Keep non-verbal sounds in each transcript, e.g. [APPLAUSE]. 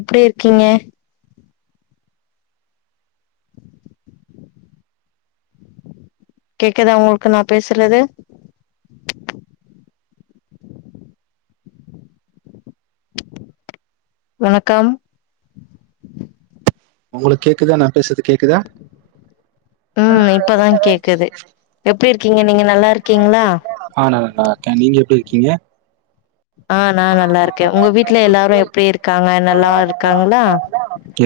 எப்டி இருக்கீங்க கேக்குதா உங்களுக்கு நா பேசுறது வணக்கம் ஒங்களுக்கு கேக்குதா நா பேஸ்றது கேக்குதா ம் இப்பதா கேக்குது எப்டி இருக்கீங்க நீங்க நல்லா இருக்கீங்களா ஆ நல்லாக்க நீங்க எப்டி இருக்கீங்க ஆ நா நல்லா இருக்க ஒங்க வீட்ல எல்லாரு எப்டி இருக்காங்க நல்லா இருக்காங்களா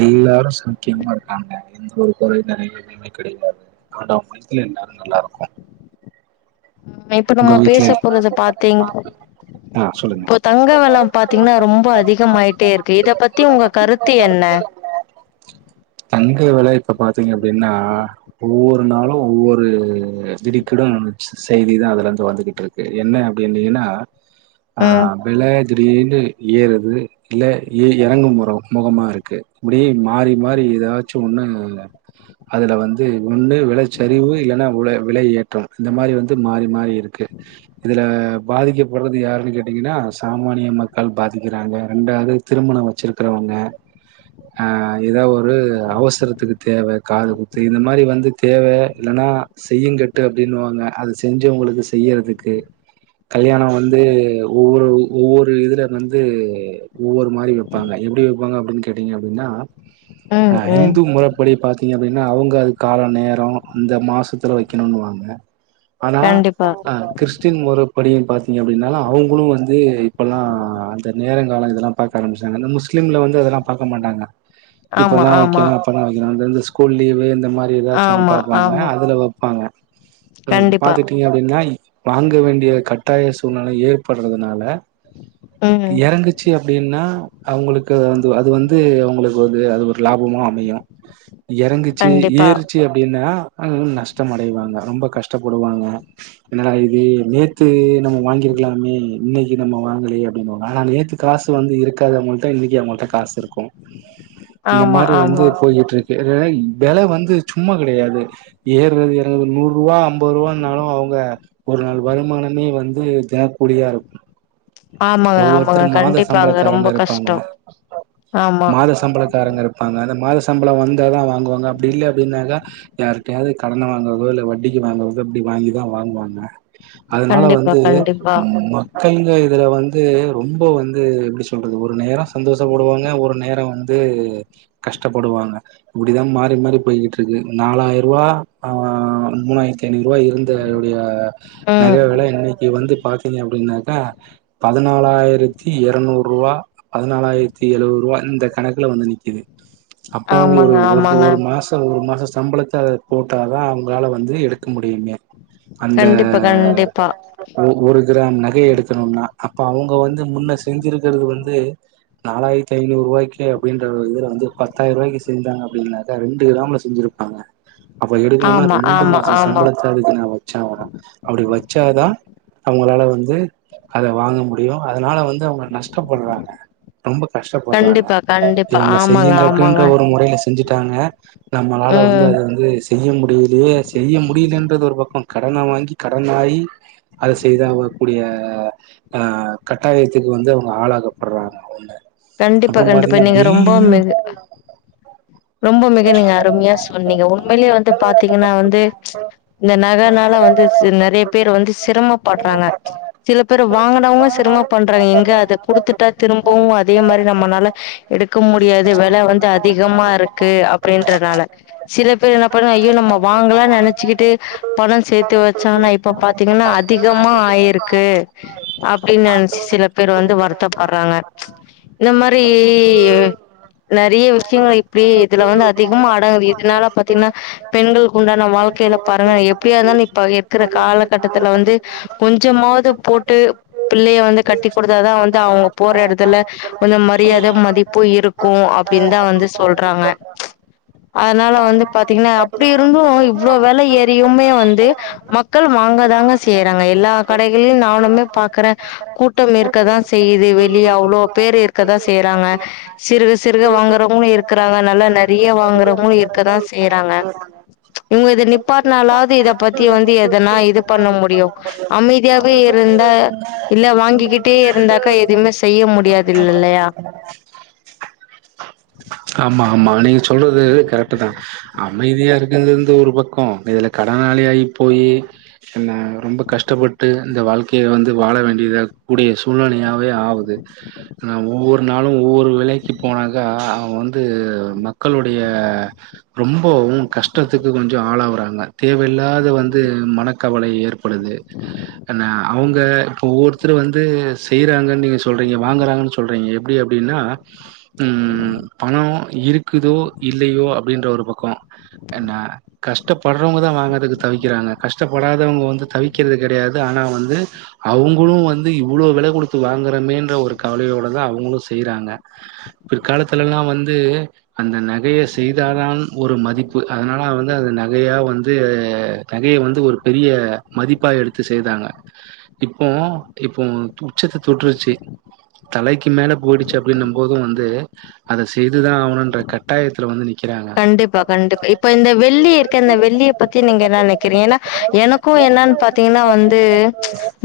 எல்லாரும் சாவுக்கியமா இருக்காங்க எந்த ஒரு கொறயு வேறல்ல அப்டி கெடையாது ஆண்டவன் புண்ணித்துல எல்லாரு நல்லா இருக்கும் இப்ப உங்க நம்ம வீட்ல பேச போறது பாத்தீங் ஆ சொல்லுங்க இப்போ தங்க வலம் பாத்தீங்கன்னா ரொம்ப அதிகமாயிட்டே இருக்கு இத பத்தி ஒங்க கருத்து என்ன [INAUDIBLE] தங்க வெல இப்ப பாத்தீங்க அப்டின்னா ஒவ்வொரு நாளு ஒவ்வொரு திடிக்கிடும் செய்தி தா அத வந்து வந்துகிட்டு இருக்கு என்ன அப்டினீங்கன்னா ஆ வெல திடீர்னு ஏறுது இல்ல ஏ எறங்கு மரோம் முகமா இருக்கு இப்டி மாரி மாரி ஏதாச்சும் ஒண்ணு அதுல வந்து ஒண்ணு வெளச்சரிவு இல்லன்னா வில விலை ஏற்றம் இந்த மாரி வந்து மாரி மாரி இருக்கு இதுல பாதிக்கப்பட்றது யாருனு கேட்டீங்கன்னா சாமானிய மக்கள் பாதிக்கிறாங்க ரெண்டாது திருமண வச்சிருக்றவங்க அ எதா ஒரு அவசரத்துக்கு தேவ காது குத்து இந்த மாரி வந்து தேவ இல்லன்னா செய்யுங்கட்டு அப்டின்னுவாங்க அது செஞ்சவங்களுக்கு செய்யுறதுக்கு கல்யாணம் வந்து ஒவ்வொரு ஒவ்வொரு இதுல வந்து ஒவ்வொரு மாரி வப்பாங்க எப்டி வப்பாங்க அப்டினு கேட்டீங்க அப்டின்னா ம் ஆ ம் இந்து மொறப்படி பாத்தீங்க அப்டின் என்ன அவுங்க கால நேரோ இந்த மாசத்துல வக்கணுவாங்க கண்டிப்பா அ கிறிஸ்டின் மொற படி பாத்தீங்க அப்டின்னால அவுங்களு வந்து இப்பல்லா அந்த நேர கால இதெல்லா பாக் பாக்க ஆரம்பிச்டாங்க இந்த முஸ்லீம்ல வந்து அதெல்லா பாக்க மாட்டாங்க [INAUDIBLE] இப்பதா ஆமா வக்கணு அப்பதா வக்கணு இந்த ஸ்கூல் லீவு இந்த மாரி ஏதாச்சு ஒன்னு ஆமா பாப்பாங்க ஆமா அதுல வப்பாங்க கண்டிப்பா பாத்துட்டு எப்டின்னா வாங்க வேண்டிய கட்டாய சூழ்நில ஏற்படுறதுனால ம் எறங்குச்சு அப்டின்னா அவுங்களுக்கு வந்து அது வந்து அவுங்களுக்கு வந்து அது ஒரு லாபமா அமையும் எறங்குச்சு கண்டிப்பா ஏறுச்சு அப்டின்னா நஷ்டோ அடைவாங்க ரொம்ப கஷ்டப்படுவாங்க என்னடா இது நேத்து நம்ம வாங்கிருக்கலாமே இன்னைக் கி நம்ம வாங்கலயே அப்டிம்போ ஆனா நேத்து காசு வந்து இருக்காதவங்கள்ட இன்னக்கி அவங்கள்ட காசு இருக்கும் [INAUDIBLE] இந்த மாரி வந்து ஆமா போயிட்ருக் ல வெல வந்து சும்மா கெடையாது ஏறது இறங்து நூரூவா அம்பது ரூவானாலும் அவு ங்க ஒரு நாள் வருமானமே வந்து தெனக்கூலியா இருக்கும் ஆமாங்க ஒவ்வொருத்தரு ஆமாங்க மாத கண்டிப்பாங்க சம்பளக்காரங்க ரொம்ப இருப்பாங்க கஷ்டோ ஆமா மாத சம்பளக்காரங்க இருப்பாங்க அந்த மாத சம்பளம் வந்தாதா வாங்குவாங்க அப்டி இல்ல அப்டின்னாக்கா யார்ட்டயாது கடன வாங்குறதோ இல்ல வட்டிக்கு வாங்குறதோ அப்டி வாங்கிதா வாங்குவாங்க அதனால கண்டிப்பா வந்து கண்டிப்பா மக்கள்க இதுல வந் து ரொம்ப வந்து எப்டி சொல்றது ஒரு நேரோ சந்தோஷப்படுவாங்க ஒரு நேரோ வந்து கஷ்டப்படுவாங்க இப்டிதா மாறி மாறி போய்கிட்டுருக்கு நாளாயரூவா ஆ மூணாயிரத் தி ஐநூரூவா இருந்த உடைய நக ம் வெள இன்னைக்கி வந்து பாத்தீங்க அப்டின்னாக்கா பதினாலாயிரத்தி எரநூரூவா பதினாலாயிரத்தி எழுவதுரூவா இந்த கணக்ல வந்து நிக்கிது அப்பவு ஆமாங்க ஒரு ஒருத்து ஆமாங்க ஒரு மாஸ் த ஒரு மாச சம்பளத்த அத போட்டா தா அவுங்களால வந்து எடுக்க முடியுமே அந்த கண்டிப்பா கண்டிப்பா ஒ ஒரு கிராம் நகய எடுக்கணுன்னா அப்ப அவுங்க வந்து முன்ன செஞ்சிருக்கிறது வந்து நாளாயிரத்தி ஐநூ ரூவாய்க்கே அப்டின்ற இதுல வந்து பத்தாயிரரூவாய்க்கி செஞ்சாங்க அப்டின்னாக்க ரெண்டு கிராம்ல செஞ்சிருப்பாங்க அப்ப எடுக்கணுன்னா ஆமா ரெண்டு ஆமா மாச ஆமா சம்பளத் இப்ப அதுக்கு நா வச்சாவுனு அப்டி வச்சாதா அவுங்களால வந்து அத வாங்க முடியும் அதனால வந்து அவுங்க நஷ்டப்பட்றாங்க ரொம்ப கஷ்டப்பட்றாங்க கண்டிப்பா கண்டிப்பா இவுங்க ஆமாங்க செய்யுங்கட்டுன்ற ஆமாங்க ஒரு மொறையில செஞ்சுட்டாங்க நம்மளால வந்து ம் அது வந்துஸ் செய்ய முடியலியே செய்ய முடியலன்றது ஒரு பக்கோ கடன வாங்கி கடன் ஆயி அத செய்தாவக்கூடிய ஆ கட்டாயத்துக்கு வந்து அவுங்க ஆளாகப்பட்றாங்க அவுங்க கண்டிப்பா அப்றோ கண்டிப்பா பாத்தீங்க நீங்க ரொம்ப டெல்லியு மிகு ரொம்ப மிக நீங்க அருமையா சொன்னீங்க உண்மையிலே வந்து பாத்தீங்கன்னா வந்து ம்ச் இந்த நகனால வந்து நெறைய பேரு வந்து சிரமப்பட்றாங்க சில பேர் வாங்குனவுங்களு சிரமப் பண்றாங்க எங்க அத குடுத்துட்டா திரும்பவு அத் தே மாரி நம்மனால எடுக்க முடியாது வெல வந்து அதிகமா இருக்கு அப்டின்றனால சில பேரு என்ன பண்ணுவா ஐயோ நம்ம வாங்கலானு நெனைச்சுகிட்டு பணோ சேத்து வச்சாங்னா இப்ப பாத்தீங்ன்னா அதிகமா ஆயிருக்கு அப்டின் நனச்சு சில பேர் வந்து வருத்தப்பட்றாங்க ம்ச் இந்த மாரி நெறைய விஷயங்கள இப்டி இதுல வந்து அத் திகமா அடங்து எதுனால பாத்திட் ன்னா பெண்களுக்கு உண்டான வாழ்க்கையில பாருங்க எப்படியா இருந்தாலு இப்ப இருக்குற காலகட்டத்துல வந்து கொஞ்சமாது போட்டு பிள்ளைய வந்து கட்டி குடுத்தாதா வந்து அவுங்க போற எடத்துல கொஞ்சோ மரியாத மதிப்பு இருக்கும் அப்டின்தா வந்து ஆ வி சொல்றாங்க [UNINTELLIGIBLE] அதனால வந்து பாத்தீங்னா அப்டி இருந்து இவ்ளோ வேல ஏறியுமே வந்து மக்கள் வாங்க தாங்க செய்றாங்க எல்லா கடைகள்லயு நானுமே பாக்குறே கூட்டம் இருக்கதா செய்யுது வெளிய அவ்ளோ பேரு இருக் இப்பதா செய்றாங்க சிறுக சிறுக வாங்கறவங்களு இருக்குறாங்கன் வெளிய வாங்குறவுங்களு இருக்கதா செய்றாங்க இவுங்க இத நிப்பாட்னாலாவது இத பத்தி வந்து எதனா இது பண்ண முடியு அமைதியாவே இருந்தா இல்ல வாங்கிக்கிட்டே இருந்தாக்கா எதுமே செய்ய முடியாது இல் இல்லையா மா ஆமா நீங்க சொல்றது கரெக்டு தா அமைதியா இருக்கது வந்து ஒரு பக்கோ இதுல கடனாளி ஆயி போயி என்ன ரொம்ப கஷ்டப்பட்டு இந்த வாழ்க்கைய வந்து வாழ வேண்டியத கூடிய சூழ்நிலையாவே ஆவுது நா ஒவ்வொரு நாளு ஒவ்வொரு வேலைக்கி போனாக்கா அவே வந்து வந்து மக்களுடைய ரொம்பவு கஷ்டத்துக்கு கொஞ்சொ ஆளாவுறாங்க தேவையில்லாத வந்து மனக்கவல ஏற்ப் பொழுது என்ன அவங்க இப்ப ஒவ்வொருத்தரு வந்து செய்றாங்கன்னு நீங்க சொல்றீங்க வாங்குறாங்கன்னு சொ சொல்றீங்க எப்டி அப்டின்னா ம் பணோ இருக்குதோ இல்லியோ அப்டின்ற ஒரு பக்கோ என்ன கஷ்டப்படுறவங்கதா வாங்கறக்கு தவிக்கிறாங்க கஷ்டப்படாதவங்க வந்து தவிக்கிறது கெடையாது ஆனா வந்து அவுங்களு வந்து இவ்ளோ வெல குடுத்து வாங்குறமேன்ற ஒரு கவலையோடதா அவுங்களு செய்றாங்க பிற்காலத்துலல்லா வந்து அந்த நகைய செய்தாதான் ஒரு மதிப்பு அதனால வந்து அந்த நகையா வந்து நகைய வந்து ஒரு பெரிய மதிப்பா எடுத்து செய்தாங்க இப்போ இப்போ உச்சத்த தொட்ருச்சி தலைக்கி மேல போயிடுச்சி அப்டின்னு போது வந்து அத செய்துதா ஆவணுன்ற கட்டாயத்துல வந்து நிக்கிறாங்க கண்டிப்பா கண்டிப்பா இப்ப இந்த வெள்ளி இருக்கே இந்த வெள்ளிய பத்தி நீங்க என்ன நெனைக்கிறீங்க ஏன்னா எனக்கு என்னன்னு பாத்தீங்கன்னா வந்து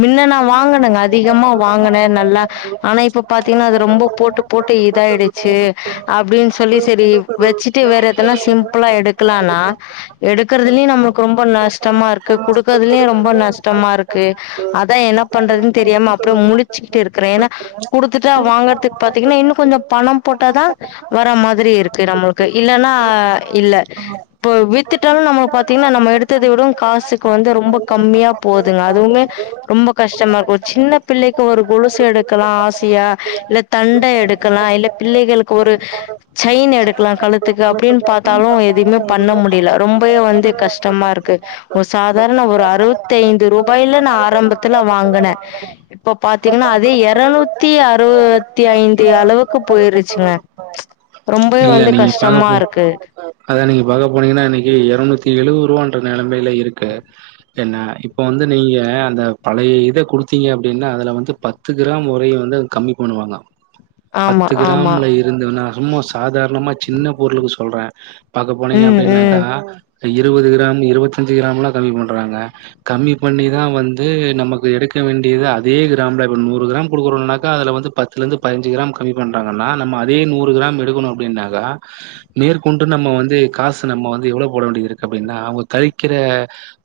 மின்ன நா வாங்கனேங்க அதிகமா வாங்கனே நல்லா ஆனா இப்ப பாத்தீங்கன்னா அது ரொம்ப போட்டு போட் இப்ப இதாயிடுச்சி அப்டின் சொல்லி செரி வச்சிட் ட்டு வேற எதனா சிம்பிளா எடுக்கலான்னா எடுக்கறதுலயு நம்மளுக்கு ரொம்ப நஷ்டமா இருக்கு குடுக்குறதுலயு ரொம்ப நஷ்டமா இருக்கு அதா என்ன பண்றதுன் தெரியாம அப்டியே முழிச்சிகிட்டு இருக்கறே ஏன்னா குடுத்துட்டா வாங்கறதுக் பாத்தீங்கன்னா இன்னு கொஞ்சொ பணம் போட்டாதா வர்ற மாதிரி இருக்கு இப் இல்லன்னா இல்ல இப்ப வித்துட்டாலு நம்மள பாத்தீங்கன்னா நம்ம எடுத்தத விடவு காசுக்கு வந்து ரொம்ப கம்மியா போதுங்க அதுவுமே ரொம்ப கஷ்டமாருக்கு ஒரு சின்ன பிள்ளைக்கு ஒரு கொலுசு எடுக்கலா ஆசையா இல்ல தண்ட எடுக்கலா இல்ல பிள்ளைகளுக்கு ஒரு சைன் எடுக் துக்கலா கழுத்துக்கு அப்டின்னு பாத்தாலு எதுவுமே பண்ண முடியல ரொம்பவே வந்து கஷ்டமா இருக்கு ஒரு சாதாரண ஒரு அறுவத்தைந்து ரூபாய்ல நா ஆரம்பத்துல வாங்குனே இப்ப பாத்தீங்கன்னா அதே எறநூத்தி அறுவத்தி ஐந்து அளவுக் க்கு போயிருச்சுங்க ரொம்பவே இல்ல வந்து நீங்க கஷ்டமா பாக்கபோ இருக்கு அதா நீங்க பாக்க போனீங்கன்னா இன்னிக்கு எறநூத்தி எழுவோ ரூவான் ஒரு நெலைமைல இருக்கு தென்ன இப்ப வந்து நீங்க அந்த பழைய இத குடுத்தீங்க அப்டின்னா அதுல வந்து பத் பத்து கிராம் உரையு வந்து அத கம்மி பண்ணுவாங்க ஆமா பத்து ஆமா கிராம்ல இருந்தென்னாகுமோ சாதாரணமா சின்ன பொருளுக்கு சொல்றே பாக்க போனீங்க ம் அப்டின்னாக்கா ம் இருவது கிராம் இருவத்தஞ்சி கிராம்லா கம்மி பண்றாங்க கம்மி பண்ணிதா வந்து நமக்கு எடுக்க வேண்டியது அதே கிராம்ல இப்ப நூறு கிராம் குடுக்கறோனாக்கா அதுல வந்து பத் இதுல இருந்து பதினஞ்சி கிராம் கம்மி பண்றாங்கன்னா நம்ம அதே நூறு கிராம் எடுக்கணு அப்டின்னாக்கா மேற்கொண்டு நம்ம வந்து காசு நம்ம வந்து எவ்ளோ போட வேண்டி இருக்கு அப்டின்னா அவங்க கழிக்கிற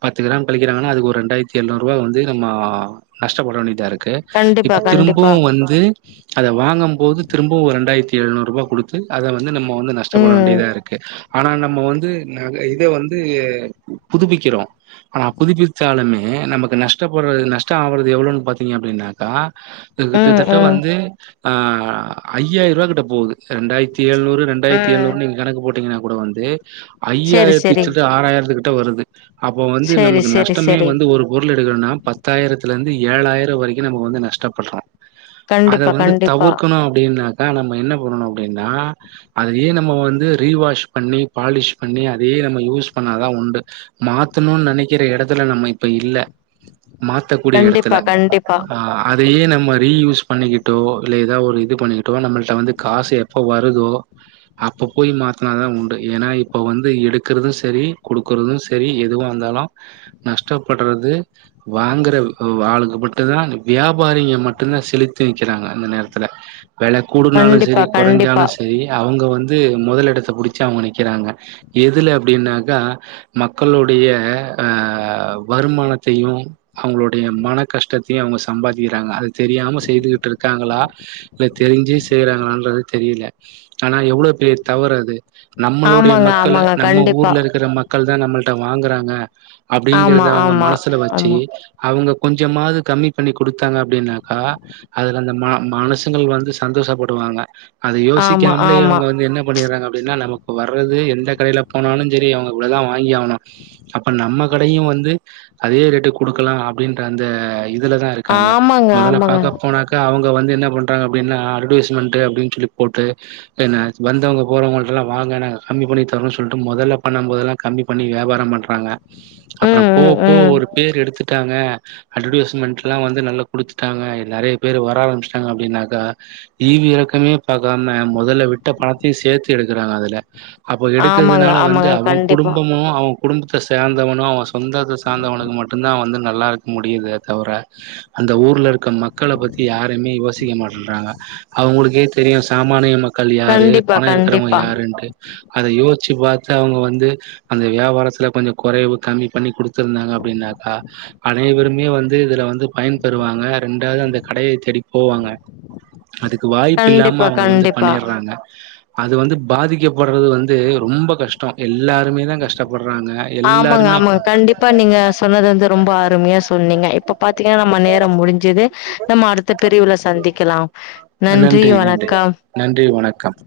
பத்து கிராம் கழிக்கிறாங்கன்னா அதுக்கு ஒரு ரெண்டாயிரத்தி எழுநூறுவா வந்து நம்மோ நஷ்டப்பட வேண்டியதா இருக் க்கு கண்டிப்பா இப்ப கண்டிப்பா திரும்பவு வந்து அத வாங்கம்போது திரும்பவு ரெண்டாயிரத்தி எழநூரூபா குடுத் த்து அத வந்து நம்ம வந்து நஷ்டப்பட ம் வேண்டியதா இருக்கு ஆனா நம்ம வந்து நக இத வந்து புதுப்பிக்கிறோம் ஆனா புதுப்பிச்சாலுமே நமக்கு நஷ்டப்படுறது நஷ்போ ஆவுறது எவ்வளோனு பாத்தீங்க அப்படின்னாக்கா ம் கிட்டத்தட்ட ம் வந்து ஆ ஐயாயிரரூபா கிட்ட போகுது ரெண்டாயிரத்தி ஏழ்நூறு ரெண்டாயிரத்தி ம் ஏழ்நூறு நீங்க கணக்கு போட்டீங்கன்னா கூட வந்து செரி ஐயாயிரத்தி செரி சில்ற ஆறாயிரத்துக்கிட்ட வருது அப்போ வந்து செரி நமக்கு செரி நஷ்டமே செரி வந்து ஒரு பொருள் எடுக்கணுன்னா பத்தாயிரத்துல இருந்து ஏழாயிர வரைக்கு நமக்கு வந்து நஷ்டப்படுறோ அத கண்டிப்பா வந்து கண்டிப்பா தவிர்க்கணு அப்டின்னாக்கா நம்ம என்ன பண்ணணு அப்டின்னா அதையே நம்ம வந்து ரீவாஷ் பண்ணி பாலிஷ் பண்ணி அதையே நம்ம யூஸ் பண்ணாதா உண்டு மாத்தணுன்னு நெனைக்கிற எடத்துல நம்ம இப்ப இல்ல மாத்தக்கூடிய எடத்துல கண்டிப்பா கண்டிப்பா ஆ அதையே நம்ம ரீயூஸ் பண்ணிக்கிட்டோ இல்ல ஏதாவது ஒரு இது பண்ணிக்கிட்டோ நம்மள்ட்ட வந்து காசு எப்போ வ [UNINTELLIGIBLE] அப்ப போய் மாத்தினாதா உண்டு ஏன்னா இப்ப வந்து எடுக்கறது செரி குடுக்குறது செரி செரி எதுவா இருந்தாலு நஷ்டப்படுறது வாங்குற வ ஆளுக்கு மட்டுதா வியாபாரிங்க மட்டுதா செலுத்தி நிக்கிறாங்க அந்த நேரத் செல வில கூடுனாலூ சரி கண்டிப்பா குறைஞ்சாலூ கண்டிப்பா சரி அவுங்க வந்து மொதல் எடத்த புடிச்சு அவுங்க நிக்கிறாங்க எதுல அப்டின்னாக்கா மக்களுடைய ஆ வருமானத்தையு அவங்களுடைய மன கஷ்டத்தையு அவுங்க சம்பாதிக்கிறாங்க அது தெரியாம செய்துகிட்டு இருக்காங்களா இல்ல தெரிஞ்சே செய்யறாங்களன்றது தெரியல ஆனா எவ்வளோ பெரிய தவற் அது நம்மளுடைய ஆமாங்க மக்களு ஆமாங்க நம்ம கண்டிப்பா ஊர்ல இருக்கிற மக்கள் தா நம்மள்ட்ட வாங்குறாங்க ஆமா அப்டிங்கறது அவங்க ஆமா மனசுல வச்சு ஆமா அவங்க கொஞ்சமாவது கம்மி பண்ணி குடுத்தாங்க அப்டின்னாக்கா அதுல அந்த ம மனுசுங்கள் வந்து சந்தோஷப்படுவாங்க அத ஆமா யோசிக்காம்லே ஆமா இவங்க வந்து என்ன பண்ணிறாங்க அப்டின்னா நமக் இப்ப வர்றது எந்த கடையில போனாலு செரி அவங்க இவ்ளதா வாங்கி ஆவ்னு அப்ப நம்ம கடையு வந்து அதே ரேட்டு குடுக்கலா அப்டின்ற அந்த இது இதுலதா இருக்காங்க ஆமாங்க முதல்ல ஆமாங்க பாக்க போனாக்க அவங் வந்து என்ன பண்றாங்க அப்டின்னா அட்வர்டைஸ்மென்ட் அப்டின்னு சொல்லி போட்டு என்ன ஆச்சு வந்தவங்க போறவங்கள்டெல்லா வாங்க நாங்க கம்மி பண்ணி தரோன்னு சொல்லிட்டு மொதல்ல பண்ணும் போதெல்லா கம்மி பண்ணி வியாபாரம் பண்ற பாங்க அப்பற ம் போ ம் போ ம் ஒரு பேர் எடுத்து ட்டாங்க ஆல்ரெடி அட்வர்டைஸ்மெண்ட்ல் லா வந்து நல்லா குடுத்துட்டாங்க நெறைய பேர் வர ஆரம் [UNINTELLIGIBLE] அப்டின்னாக்கா ஈவு இறக்கமே பாக்காம முதல்ல விட்ட பணத்தையு சேத்து எடுக்கறாங்க அதுல அப்ப ஆமாங்க எடுக்கிறதுனால வந்து ஆமாங்க அவ கண்டிப்பா குடும்பமு அவ குடும்பத்த சேந்தவனு அவ சொந்தத்த சார்ந்தவனுக்கு மட்டுந்தா வந்து நல்லா இருக்க முடியுது தவர அந்த ஊர்ல இருக்க மக்கள பத்தி யார் எப்பயுமே யோசிக்க மாட்டன்றாங்க அவங்களுக்கே தெரியு சாமானிய மக் மக்கள் யாரு கண்டிப்பா பணம் இருக்கிறவங்க கண்டிப்பா யாருன்ட்டு அத யோசிச்சு பாத்து அவுங்க வந்து அந்த வியாபாரத்துல கொஞ்ச கொறைவு கம்மி பண்ணி குடுத்துருந்தாங்க அப்டின்னாக்கா அனைவருமே வந்து இதுல வந்து பயன்பெறுவாங்க ரெண்டாவது அந்த கடையை தேடி போவாங்க அதுக்கு வாய்ப்பு இல்லாம கண்டிப்பா அவுங்க வந்து கண்டிப்பா பண்ணிறாங்க அது வந்து பாதிக்கப்படுறது வந்து ரொம்ப கஷ் டோ எல்லாருமே தா கஷ்டப்படுறாங்க எல்லாருமே இப்ப நீங்க சொன்னது வந்து ரொம்ப அருமையா சொன்னீங்க இப்ப பாத்தீங்கன்னா நம்ம நேரம் முடிஞ்சது நம்ம அடுத்தத் பிரிவுல சந்திக்கலா நன்றி வணக்கம் நன்றி வணக்கம்